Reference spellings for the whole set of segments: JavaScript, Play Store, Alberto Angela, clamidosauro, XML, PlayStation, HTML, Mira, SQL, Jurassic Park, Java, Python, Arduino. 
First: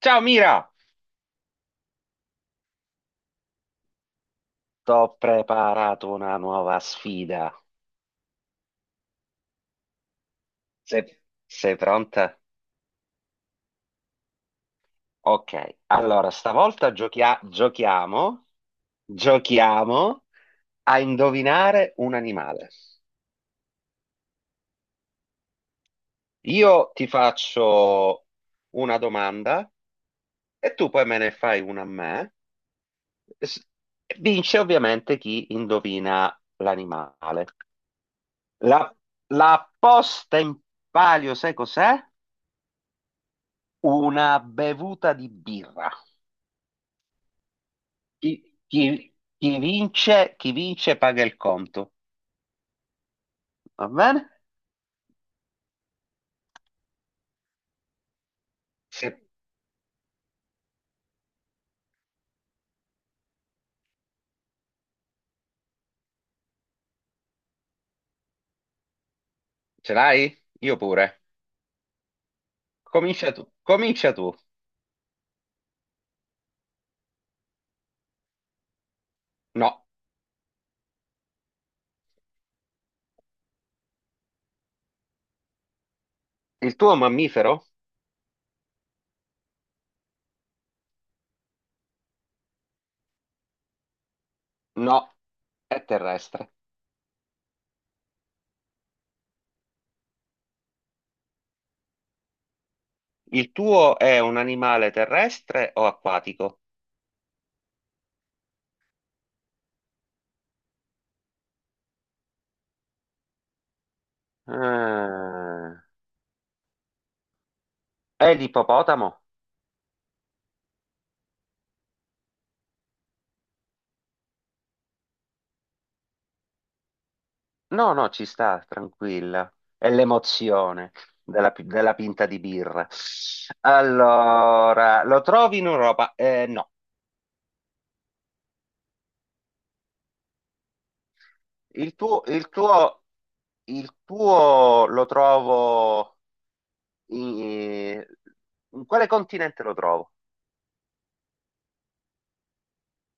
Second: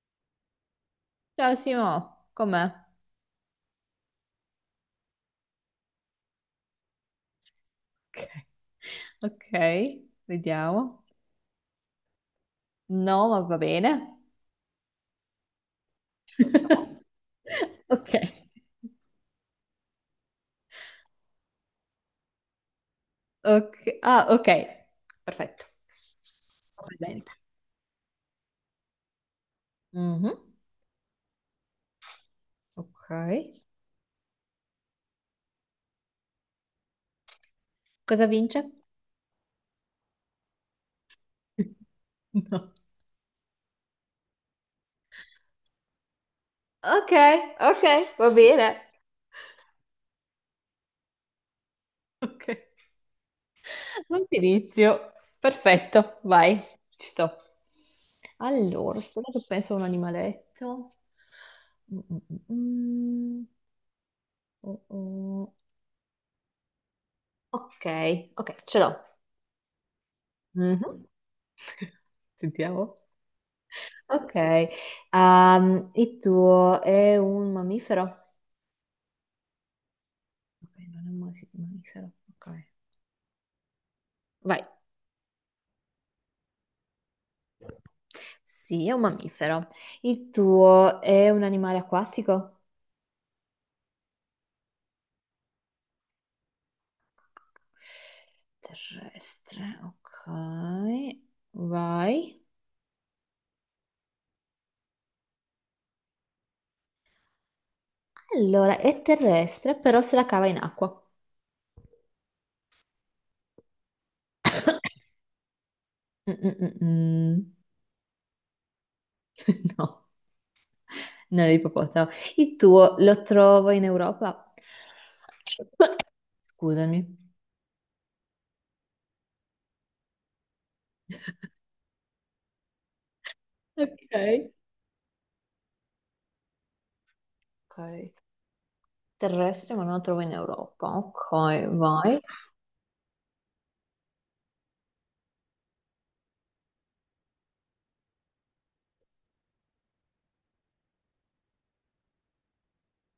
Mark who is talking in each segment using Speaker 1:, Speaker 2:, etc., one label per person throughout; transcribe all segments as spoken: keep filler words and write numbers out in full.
Speaker 1: Ciao Mira.
Speaker 2: Ciao Simo, com'è?
Speaker 1: T'ho preparato una nuova sfida.
Speaker 2: Ok. Ok, vediamo.
Speaker 1: Se- Sei pronta?
Speaker 2: No, ma va bene.
Speaker 1: Ok, allora stavolta
Speaker 2: No.
Speaker 1: giochia-
Speaker 2: Ok,
Speaker 1: giochiamo, giochiamo a indovinare un animale.
Speaker 2: ok. Ah, ok, perfetto. Ho
Speaker 1: Io ti
Speaker 2: presente.
Speaker 1: faccio una domanda
Speaker 2: Mhm.
Speaker 1: e tu poi me ne fai una a me.
Speaker 2: Ok.
Speaker 1: S- Vince ovviamente chi indovina l'animale.
Speaker 2: Cosa vince?
Speaker 1: La, la posta in palio, sai cos'è?
Speaker 2: No.
Speaker 1: Una bevuta di birra.
Speaker 2: Ok, ok, va
Speaker 1: Chi,
Speaker 2: bene.
Speaker 1: chi- chi vince, chi vince paga il conto.
Speaker 2: Ok.
Speaker 1: Va
Speaker 2: Non
Speaker 1: bene?
Speaker 2: ti inizio. Perfetto, vai, ci sto. Allora,
Speaker 1: Se
Speaker 2: aspettate, penso a un animaletto. Mm, mm, mm, mm. Oh, oh. Ok, ok, ce l'ho.
Speaker 1: Ce l'hai? Io
Speaker 2: Mhm.
Speaker 1: pure.
Speaker 2: Sentiamo.
Speaker 1: Comincia tu. Comincia
Speaker 2: Ok,
Speaker 1: tu.
Speaker 2: ehm, il tuo è un mammifero?
Speaker 1: No.
Speaker 2: Ok, non è un mas- mammifero. Ok, vai.
Speaker 1: Il tuo è un mammifero?
Speaker 2: Sì, è un mammifero. Il tuo è un animale acquatico?
Speaker 1: No. È terrestre.
Speaker 2: Terrestre, ok, vai.
Speaker 1: Il tuo è un animale terrestre o acquatico?
Speaker 2: Allora, è terrestre, però se la cava in acqua.
Speaker 1: Ah.
Speaker 2: Mm, mm, mm, mm.
Speaker 1: È l'ippopotamo?
Speaker 2: No, non è ippopotamo. Il tuo lo trovo in Europa? Scusami.
Speaker 1: No, no, ci sta, tranquilla. È l'emozione della, pi- della pinta di birra.
Speaker 2: Ok.
Speaker 1: Allora, lo trovi in Europa? Eh, no.
Speaker 2: Ok. Terrestri, ma non la trovo in Europa. Ok,
Speaker 1: Il
Speaker 2: vai.
Speaker 1: tuo, il tuo, il tuo lo trovo in, in quale continente lo trovo?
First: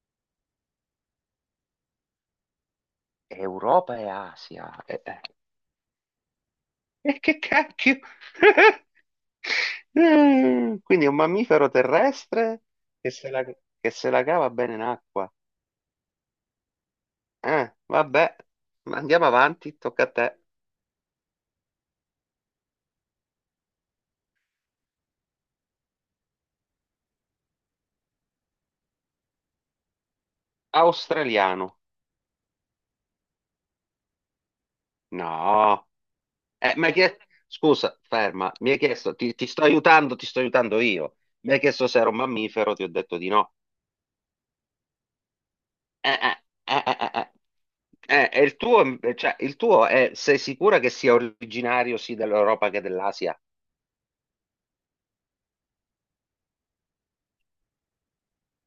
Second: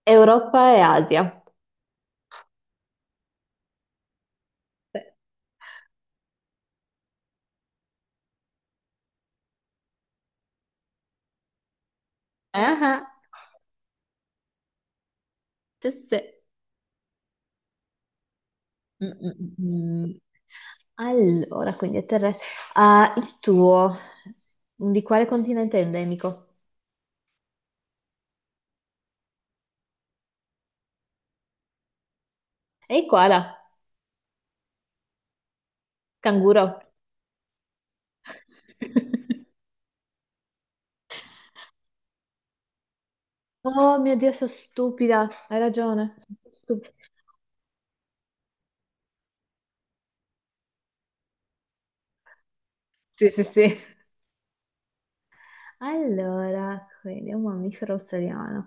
Speaker 2: Europa e Asia.
Speaker 1: Europa e Asia. E
Speaker 2: Sì.
Speaker 1: che cacchio? Mm, Quindi è un mammifero terrestre
Speaker 2: Ah,
Speaker 1: che se la, che se la cava bene in acqua.
Speaker 2: sì, sì.
Speaker 1: Eh, vabbè, ma
Speaker 2: Mm,
Speaker 1: andiamo
Speaker 2: mm,
Speaker 1: avanti,
Speaker 2: mm.
Speaker 1: tocca a
Speaker 2: Mm.
Speaker 1: te.
Speaker 2: Allora, quindi è terrestre. Ah, il tuo. Di quale continente è endemico?
Speaker 1: Australiano.
Speaker 2: Ehi, koala.
Speaker 1: No.
Speaker 2: Canguro.
Speaker 1: Eh, mi hai chiesto... Scusa, ferma, mi hai chiesto, ti, ti sto aiutando, ti sto aiutando io. Mi hai chiesto se era un mammifero, ti ho detto di no.
Speaker 2: Oh mio Dio, sono stupida. Hai
Speaker 1: Eh,
Speaker 2: ragione.
Speaker 1: eh, eh,
Speaker 2: Stupida.
Speaker 1: eh, eh, eh. Eh, e il tuo, eh, cioè, il tuo è, sei sicura che sia originario sì dell'Europa che
Speaker 2: Sì,
Speaker 1: dell'Asia?
Speaker 2: sì, sì. Allora, quindi è un mammifero australiano.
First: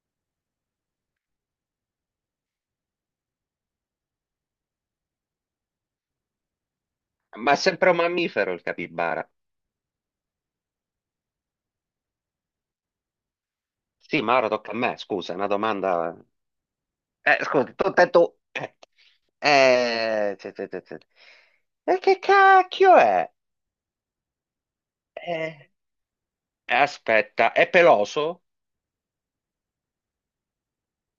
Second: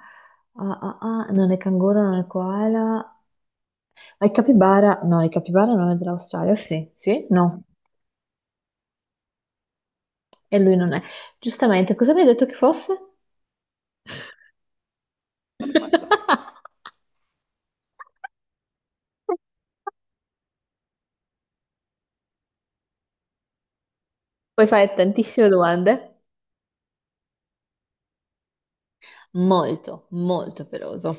Speaker 2: Ah, ah, ah, non è canguro, non è koala. I capibara, no, i capibara non è dell'Australia, sì, sì,
Speaker 1: Ma è
Speaker 2: no,
Speaker 1: sempre un mammifero il capibara.
Speaker 2: e lui non è. Giustamente, cosa mi hai detto che fosse?
Speaker 1: Sì, ma ora tocca a me, scusa, è una domanda...
Speaker 2: Mannaggia.
Speaker 1: Eh, scusa, tu, te, tu... Eh, eh, te- te- te- te. E che cacchio è?
Speaker 2: Puoi fare tantissime
Speaker 1: Eh,
Speaker 2: domande.
Speaker 1: Aspetta, è peloso?
Speaker 2: Molto, molto peloso.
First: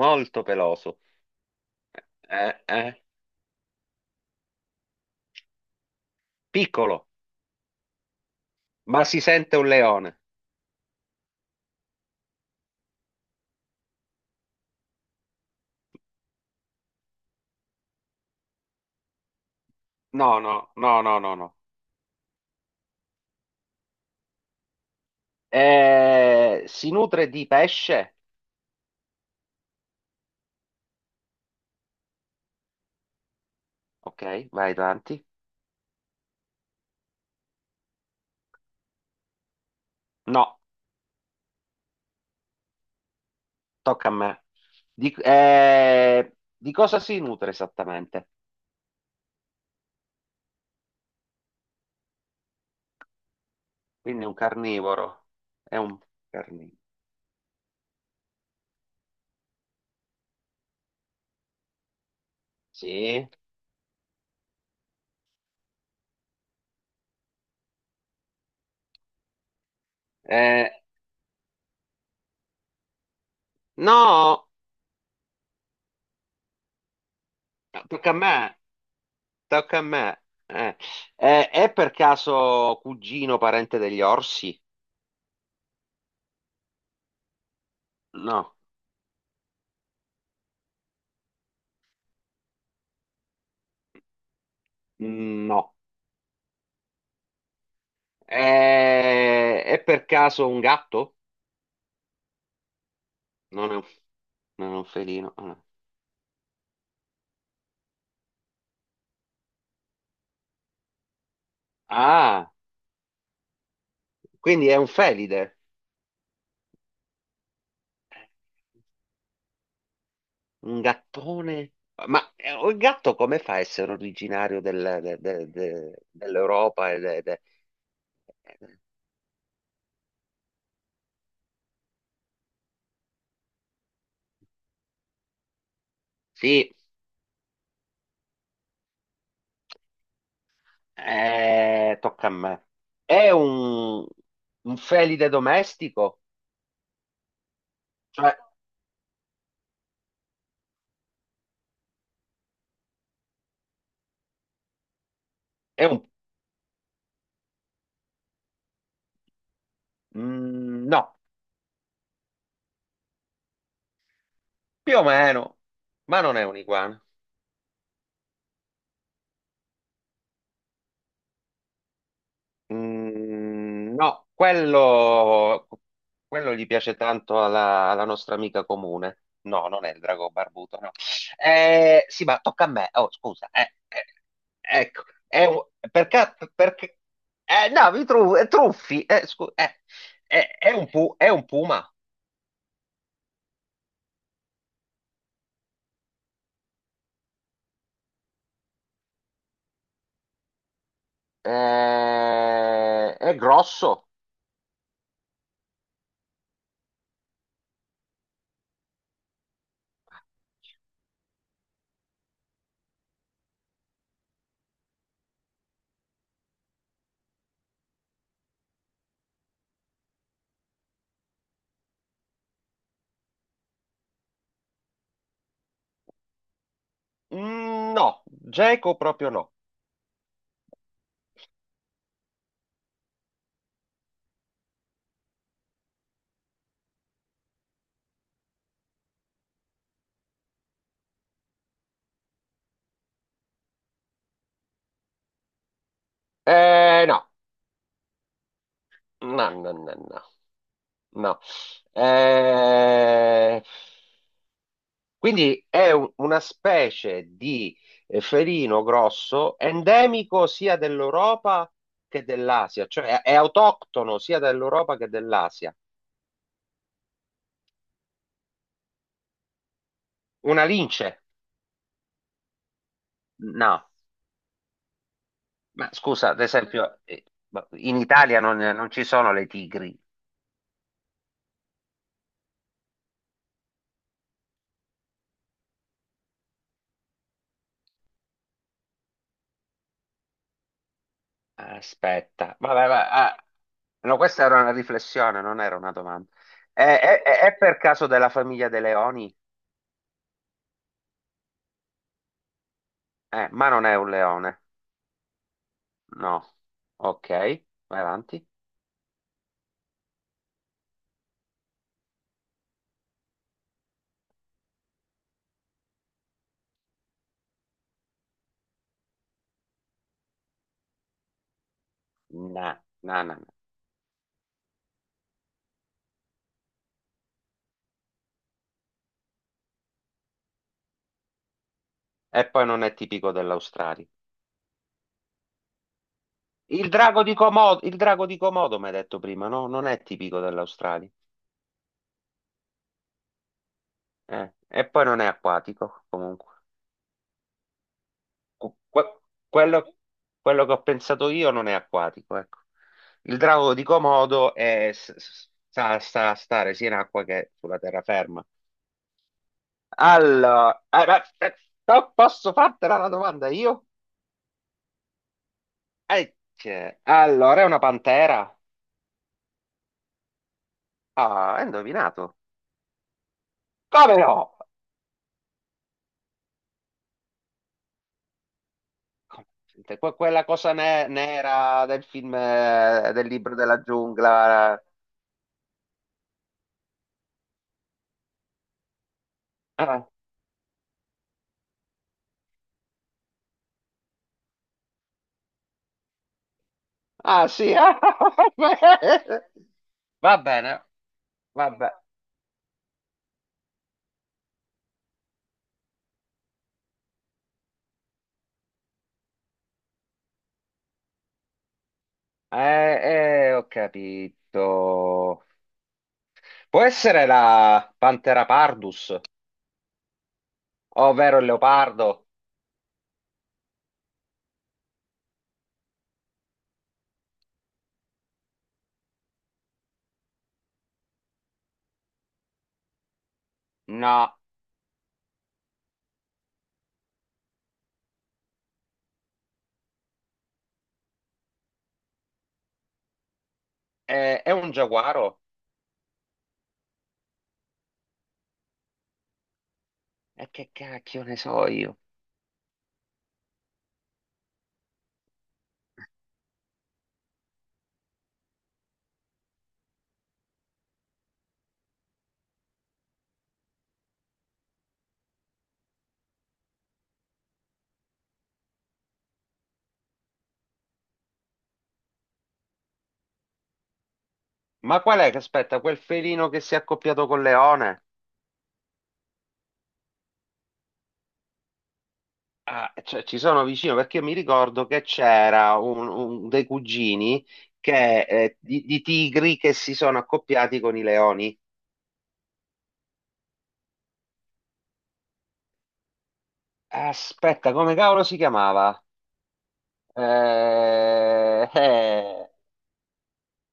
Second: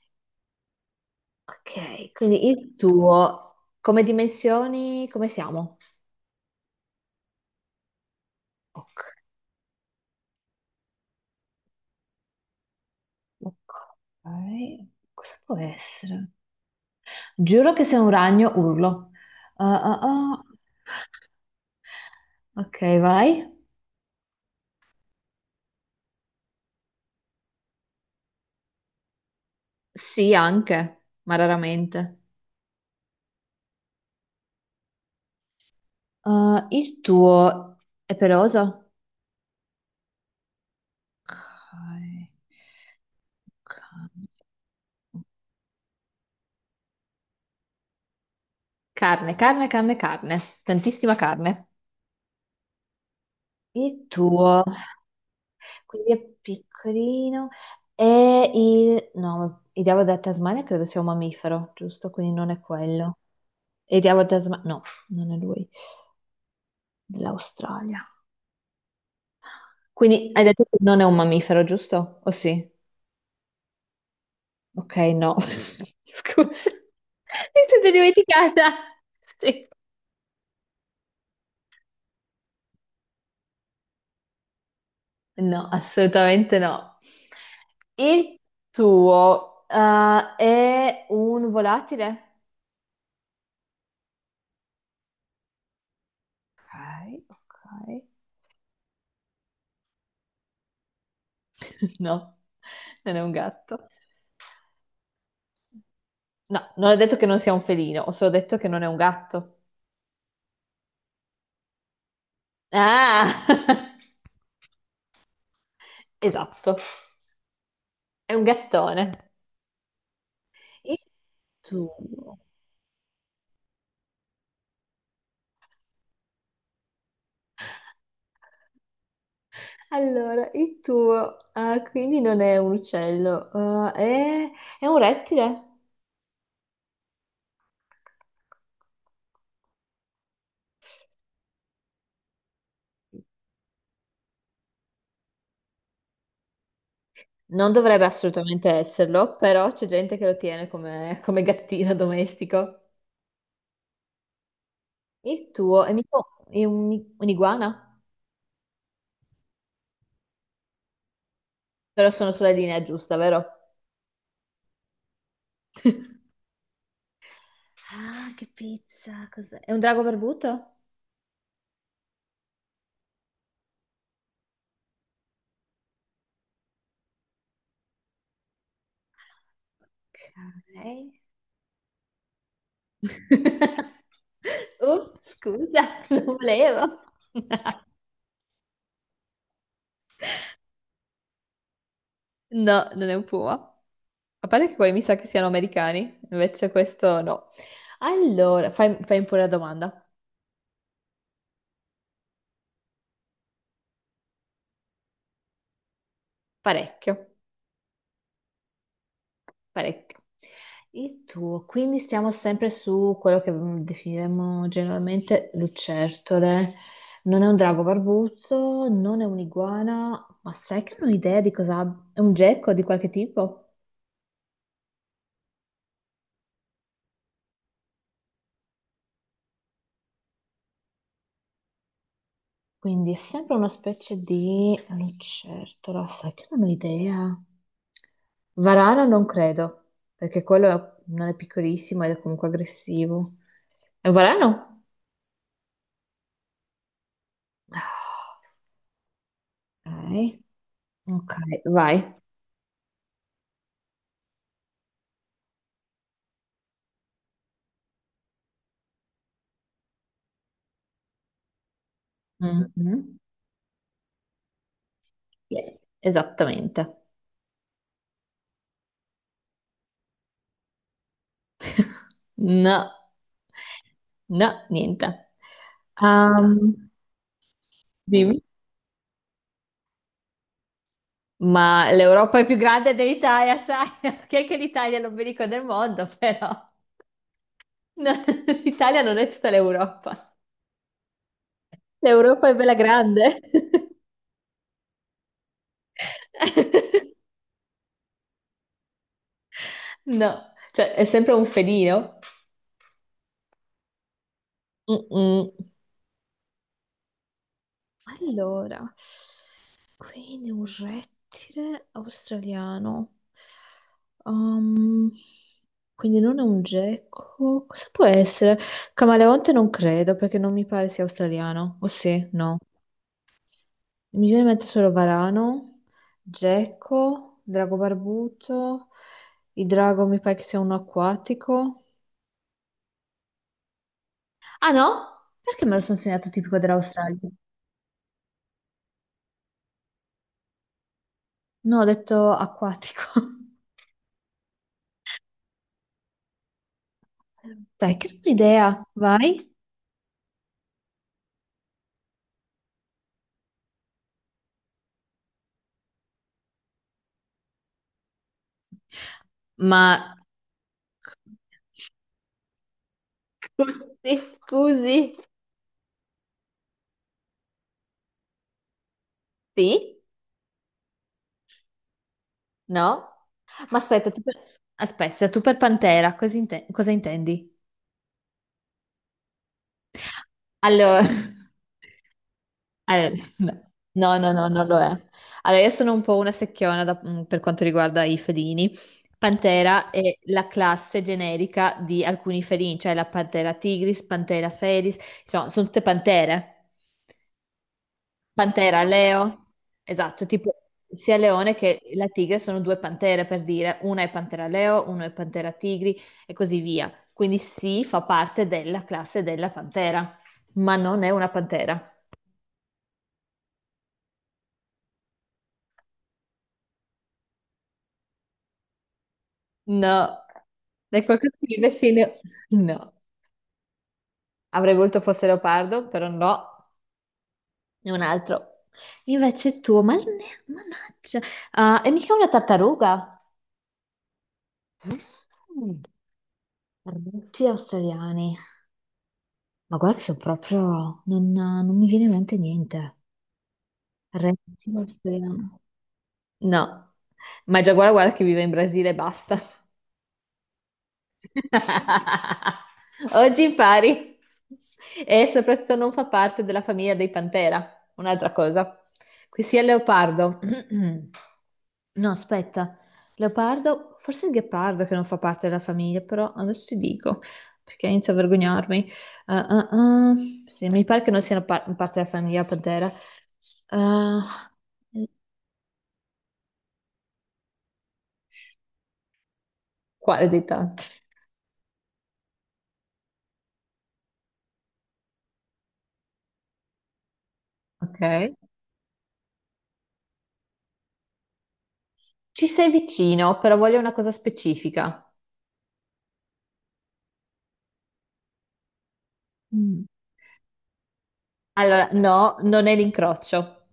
Speaker 1: Molto peloso.
Speaker 2: Ok, quindi
Speaker 1: Eh,
Speaker 2: il
Speaker 1: eh.
Speaker 2: tuo, come dimensioni, come siamo?
Speaker 1: Piccolo,
Speaker 2: Ok,
Speaker 1: ma si sente un leone.
Speaker 2: ok, cosa può essere? Giuro che se un ragno urlo. Ah, ah,
Speaker 1: No,
Speaker 2: ah.
Speaker 1: no, no, no, no, no.
Speaker 2: Ok, vai.
Speaker 1: Eh, si nutre di pesce?
Speaker 2: Sì, anche, ma raramente.
Speaker 1: Ok, vai avanti.
Speaker 2: Uh, il tuo è peloso?
Speaker 1: No,
Speaker 2: Ok.
Speaker 1: tocca a me. Di, eh, di cosa si nutre esattamente?
Speaker 2: Carne, carne, carne, carne, tantissima carne. Il
Speaker 1: Quindi è un
Speaker 2: tuo,
Speaker 1: carnivoro. È un
Speaker 2: quindi è
Speaker 1: carnivoro.
Speaker 2: piccolino. E il... No, il diavolo della Tasmania credo sia un mammifero, giusto? Quindi non è quello.
Speaker 1: Sì.
Speaker 2: E il diavolo della Tasmania... No, non è lui, dell'Australia. Quindi hai detto
Speaker 1: Eh,
Speaker 2: che non è un mammifero, giusto? O sì?
Speaker 1: no,
Speaker 2: Ok, no. Scusa. Mi sono già
Speaker 1: tocca a me.
Speaker 2: dimenticata. Sì.
Speaker 1: Tocca a me. Eh, eh, è per caso cugino parente degli orsi?
Speaker 2: No, assolutamente no. Il
Speaker 1: No.
Speaker 2: tuo, eh, è un volatile?
Speaker 1: Mm, no.
Speaker 2: Ok, ok.
Speaker 1: Eh, è per caso un gatto?
Speaker 2: No, non è un
Speaker 1: Non è un,
Speaker 2: gatto.
Speaker 1: non è un felino. Ah, no.
Speaker 2: No, non ho detto che non sia un felino, ho solo detto che non è un gatto.
Speaker 1: Ah,
Speaker 2: Ah,
Speaker 1: quindi è un felide.
Speaker 2: esatto, è un gattone.
Speaker 1: Un
Speaker 2: Il
Speaker 1: gattone?
Speaker 2: tuo.
Speaker 1: Ma eh, il gatto come fa a essere originario del- de- de- de- dell'Europa? e de- de-
Speaker 2: Allora, il tuo, ah, quindi non è un uccello, ah, è, è un rettile?
Speaker 1: Sì, eh, tocca a me. È un, un felide domestico?
Speaker 2: Non dovrebbe
Speaker 1: Cioè,
Speaker 2: assolutamente esserlo, però c'è gente che lo tiene come, come gattino domestico. Il tuo
Speaker 1: è
Speaker 2: è,
Speaker 1: un...
Speaker 2: mica- è un- un'iguana?
Speaker 1: mm, no,
Speaker 2: Però sono sulla linea giusta, vero?
Speaker 1: più o meno, ma non è un iguana.
Speaker 2: Ah, che pizza, cos'è? È un drago barbuto?
Speaker 1: Mm, no, quello, quello gli piace tanto alla, alla nostra amica comune. No, non è il drago barbuto, no.
Speaker 2: Ok.
Speaker 1: Eh, sì, ma tocca a me. Oh, scusa. Eh, eh, ecco,
Speaker 2: Oh,
Speaker 1: è un-
Speaker 2: scusa, non
Speaker 1: perché, perché...
Speaker 2: volevo.
Speaker 1: Eh, no, mi tru- eh, truffi. Eh, scu- eh, eh, è un pu- è un puma.
Speaker 2: No, non è un puma. A parte che quelli mi sa che siano americani, invece questo no. Allora, fai, fai pure la domanda.
Speaker 1: Eh, è grosso.
Speaker 2: Parecchio. Parecchio. E tu, quindi stiamo sempre su quello che mm, definiremmo generalmente lucertole. Non è un drago barbuzzo, non è un'iguana, ma sai che non ho idea di cosa abbia. È un gecko di qualche tipo?
Speaker 1: Mm, no, geco proprio no.
Speaker 2: Quindi è sempre una specie di lucertola, sai che non ho idea. Varano non credo, perché quello è- non è piccolissimo ed è comunque aggressivo. È un varano?
Speaker 1: Eh, no,
Speaker 2: Ah,
Speaker 1: no, no, no. No.
Speaker 2: ok, ok,
Speaker 1: No.
Speaker 2: vai.
Speaker 1: Eh, quindi è un- una specie di eh, felino grosso endemico sia dell'Europa che dell'Asia,
Speaker 2: Mhm.
Speaker 1: cioè è, è autoctono sia dell'Europa che dell'Asia.
Speaker 2: Sì, esattamente.
Speaker 1: Una lince?
Speaker 2: No,
Speaker 1: No.
Speaker 2: no, niente.
Speaker 1: Ma scusa, ad
Speaker 2: Ehm,
Speaker 1: esempio, eh, ma in
Speaker 2: Dimmi.
Speaker 1: Italia non, non ci sono le tigri.
Speaker 2: Ma l'Europa è più grande dell'Italia, sai? Che è che l'Italia è l'ombelico del mondo, però. No, l'Italia non è tutta l'Europa. L'Europa è
Speaker 1: Aspetta,
Speaker 2: bella
Speaker 1: vabbè, va- ah,
Speaker 2: grande.
Speaker 1: no, questa era una riflessione, non era una domanda. È, è- è- è per caso della famiglia dei leoni?
Speaker 2: No, cioè è sempre un felino.
Speaker 1: Eh, ma non è un leone.
Speaker 2: Mm-mm.
Speaker 1: No. Ok, vai avanti.
Speaker 2: Allora, quindi un rettile australiano. Um, quindi non è un gecko. Cosa può essere? Camaleonte non credo perché non mi pare sia australiano. O sì,
Speaker 1: No,
Speaker 2: no.
Speaker 1: no, no, no.
Speaker 2: Mi viene in mente solo varano, gecko, drago barbuto. Il drago mi pare che sia uno acquatico.
Speaker 1: E poi non è tipico dell'Australia.
Speaker 2: Ah no? Perché me lo sono segnato tipico
Speaker 1: Il
Speaker 2: dell'Australia?
Speaker 1: drago di Comodo, il drago di Comodo, mi hai detto prima, no? Non è tipico dell'Australia.
Speaker 2: No, ho detto acquatico.
Speaker 1: Eh, E poi non è acquatico, comunque.
Speaker 2: Dai, che bella
Speaker 1: Cu-
Speaker 2: idea,
Speaker 1: que-
Speaker 2: vai.
Speaker 1: quello, quello che ho pensato io non è acquatico, ecco. Il drago di Comodo è, s- s- sa, sa stare sia in acqua che sulla terraferma.
Speaker 2: Ma
Speaker 1: Allora, eh, ma- eh, no, posso fartela la domanda io?
Speaker 2: sì, scusi,
Speaker 1: Ecce. Allora, è una pantera.
Speaker 2: sì?
Speaker 1: Ah, hai indovinato.
Speaker 2: No? Ma aspetta,
Speaker 1: Come
Speaker 2: tu per,
Speaker 1: no?
Speaker 2: aspetta, tu per Pantera, cosa, inte- cosa intendi?
Speaker 1: Sente, que- Quella cosa
Speaker 2: Allora,
Speaker 1: ne- nera del film,
Speaker 2: allora,
Speaker 1: eh, del libro della
Speaker 2: no, no, no, non lo
Speaker 1: giungla.
Speaker 2: è. Allora, io sono un po' una secchiona da- mm, per quanto riguarda i felini. Pantera
Speaker 1: Ah,
Speaker 2: è la classe generica di alcuni felini, cioè la Pantera tigris, Pantera felis, insomma, sono tutte pantere.
Speaker 1: ah, sì. ah,
Speaker 2: Pantera, Leo, esatto,
Speaker 1: Va
Speaker 2: tipo
Speaker 1: bene,
Speaker 2: sia leone
Speaker 1: va
Speaker 2: che
Speaker 1: bene.
Speaker 2: la tigre sono due pantere per dire, una è pantera Leo, uno è pantera tigri e così via. Quindi sì, fa parte della classe della pantera, ma non è una pantera.
Speaker 1: Eh, eh, ho capito. Può essere la Pantera pardus,
Speaker 2: No, è qualcosa
Speaker 1: ovvero il
Speaker 2: che mi vecino.
Speaker 1: leopardo?
Speaker 2: No, avrei voluto fosse leopardo, però no, è un altro. Invece tu, ma ne- mannaggia, ah, è mica una tartaruga?
Speaker 1: No,
Speaker 2: Arbusti australiani. Ma guarda che sono proprio... Non, non mi viene in mente niente.
Speaker 1: è, è un
Speaker 2: Rettile,
Speaker 1: giaguaro.
Speaker 2: oceano. No. Ma già guarda, guarda che vive in Brasile e basta.
Speaker 1: E che cacchio ne so io?
Speaker 2: Oggi impari e soprattutto non fa parte della famiglia dei Pantera, un'altra cosa. Qui sia il leopardo. No, aspetta, leopardo, forse il ghepardo che non fa parte della famiglia, però adesso ti dico perché inizio a vergognarmi. Ah, ah, ah. Sì, mi pare che non siano par- parte della famiglia Pantera. Ah,
Speaker 1: Ma qual è che aspetta? Quel felino che si è accoppiato col leone?
Speaker 2: quale dei tanti?
Speaker 1: Ah, cioè, ci sono vicino perché io mi ricordo che c'era un, un- dei cugini
Speaker 2: Ok.
Speaker 1: che, eh, di, di tigri che si sono accoppiati con i leoni.
Speaker 2: Ci sei vicino, però voglio una cosa specifica.
Speaker 1: Aspetta, come cavolo si chiamava?
Speaker 2: Mm.
Speaker 1: Eh,
Speaker 2: Allora, no,
Speaker 1: eh,
Speaker 2: non è l'incrocio,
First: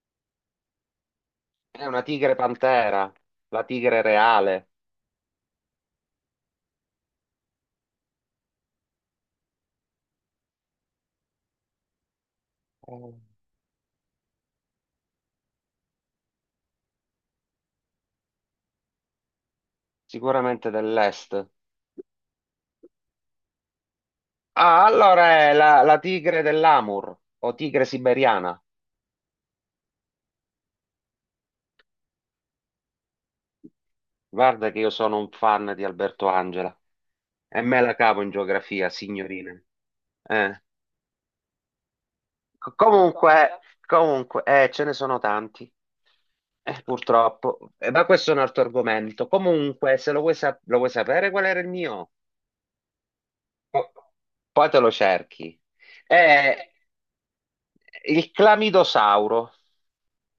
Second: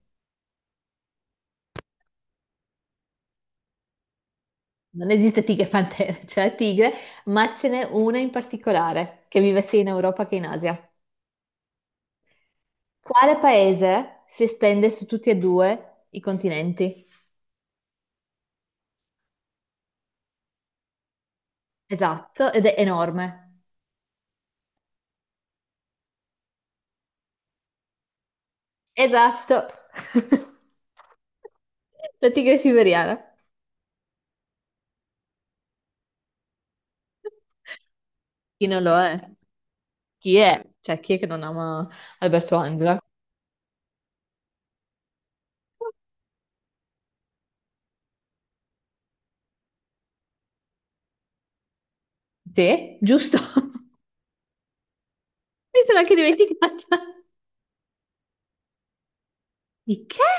Speaker 1: è una tigre pantera, la tigre reale.
Speaker 2: non esiste tigre e pantera, c'è la tigre, ma ce n'è una in particolare che vive sia in Europa che in Asia.
Speaker 1: Oh.
Speaker 2: Quale paese si estende su tutti e due i continenti?
Speaker 1: Sicuramente dell'est.
Speaker 2: Esatto, ed è enorme.
Speaker 1: Ah, allora è la, la tigre dell'Amur o tigre siberiana.
Speaker 2: Esatto. La tigre siberiana.
Speaker 1: Guarda che io sono un fan di Alberto Angela e me la cavo in
Speaker 2: Chi non
Speaker 1: geografia,
Speaker 2: lo è?
Speaker 1: signorina.
Speaker 2: Chi
Speaker 1: Eh,
Speaker 2: è? Cioè, chi è che non ama Alberto
Speaker 1: co-
Speaker 2: Angela?
Speaker 1: Comunque, comunque, eh, ce ne sono tanti, eh, purtroppo. Eh, ma questo è un altro argomento. Comunque, se lo vuoi, sa- lo vuoi sapere qual era il mio.
Speaker 2: Te? Giusto.
Speaker 1: Po- Poi te lo cerchi.
Speaker 2: Mi sono anche
Speaker 1: Eh,
Speaker 2: dimenticata.
Speaker 1: il clamidosauro.
Speaker 2: Di che?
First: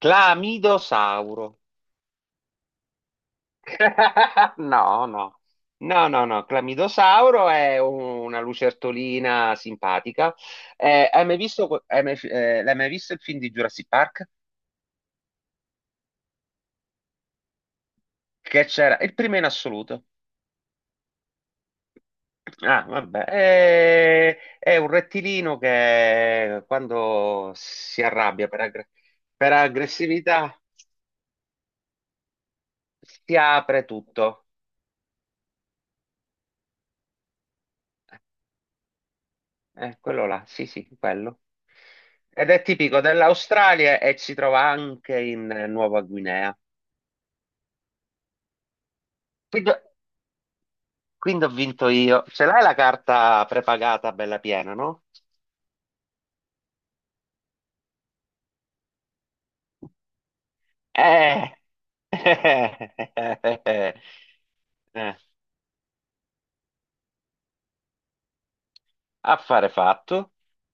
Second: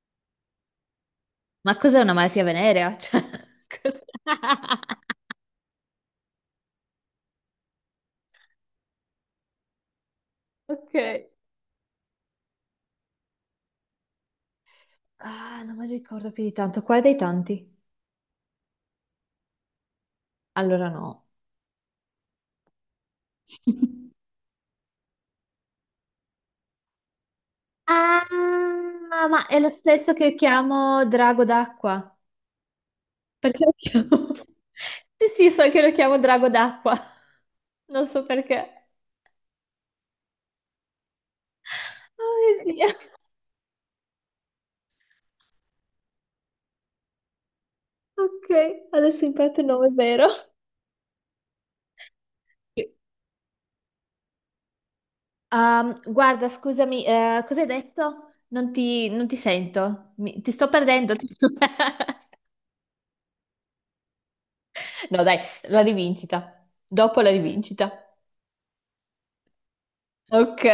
Speaker 1: Clamidosauro.
Speaker 2: Ma cos'è una malattia venerea? Cioè, cos'è?
Speaker 1: No, no, no, no, no. Clamidosauro è un- una lucertolina simpatica. Eh, hai
Speaker 2: Ok.
Speaker 1: mai visto, que- hai mai- eh, l'hai mai visto il film di Jurassic Park?
Speaker 2: Ah, non mi ricordo più di tanto. Quale dei tanti?
Speaker 1: Che c'era, il primo in assoluto.
Speaker 2: Allora no.
Speaker 1: Ah, vabbè, è, è un rettilino che quando si arrabbia per, aggre-
Speaker 2: Ah, ma
Speaker 1: per
Speaker 2: è lo stesso che
Speaker 1: aggressività
Speaker 2: chiamo drago d'acqua.
Speaker 1: si
Speaker 2: Perché lo
Speaker 1: apre
Speaker 2: chiamo?
Speaker 1: tutto.
Speaker 2: Sì, sì, so che lo chiamo drago d'acqua. Non so perché.
Speaker 1: Eh, quello là, sì, sì, quello. Ed è
Speaker 2: Oh mio Dio.
Speaker 1: tipico dell'Australia e si trova anche in eh, Nuova Guinea.
Speaker 2: Ok, adesso imparato il nome vero.
Speaker 1: Quindi ho vinto io. Ce l'hai la
Speaker 2: Sì.
Speaker 1: carta prepagata bella piena, no?
Speaker 2: Um, guarda, scusami, eh, cosa hai detto? Non ti, non ti sento. Mi- ti sto perdendo. ti sto-
Speaker 1: Eh. Eh.
Speaker 2: No, dai, la rivincita. Dopo la rivincita.
Speaker 1: Affare fatto.
Speaker 2: Ok.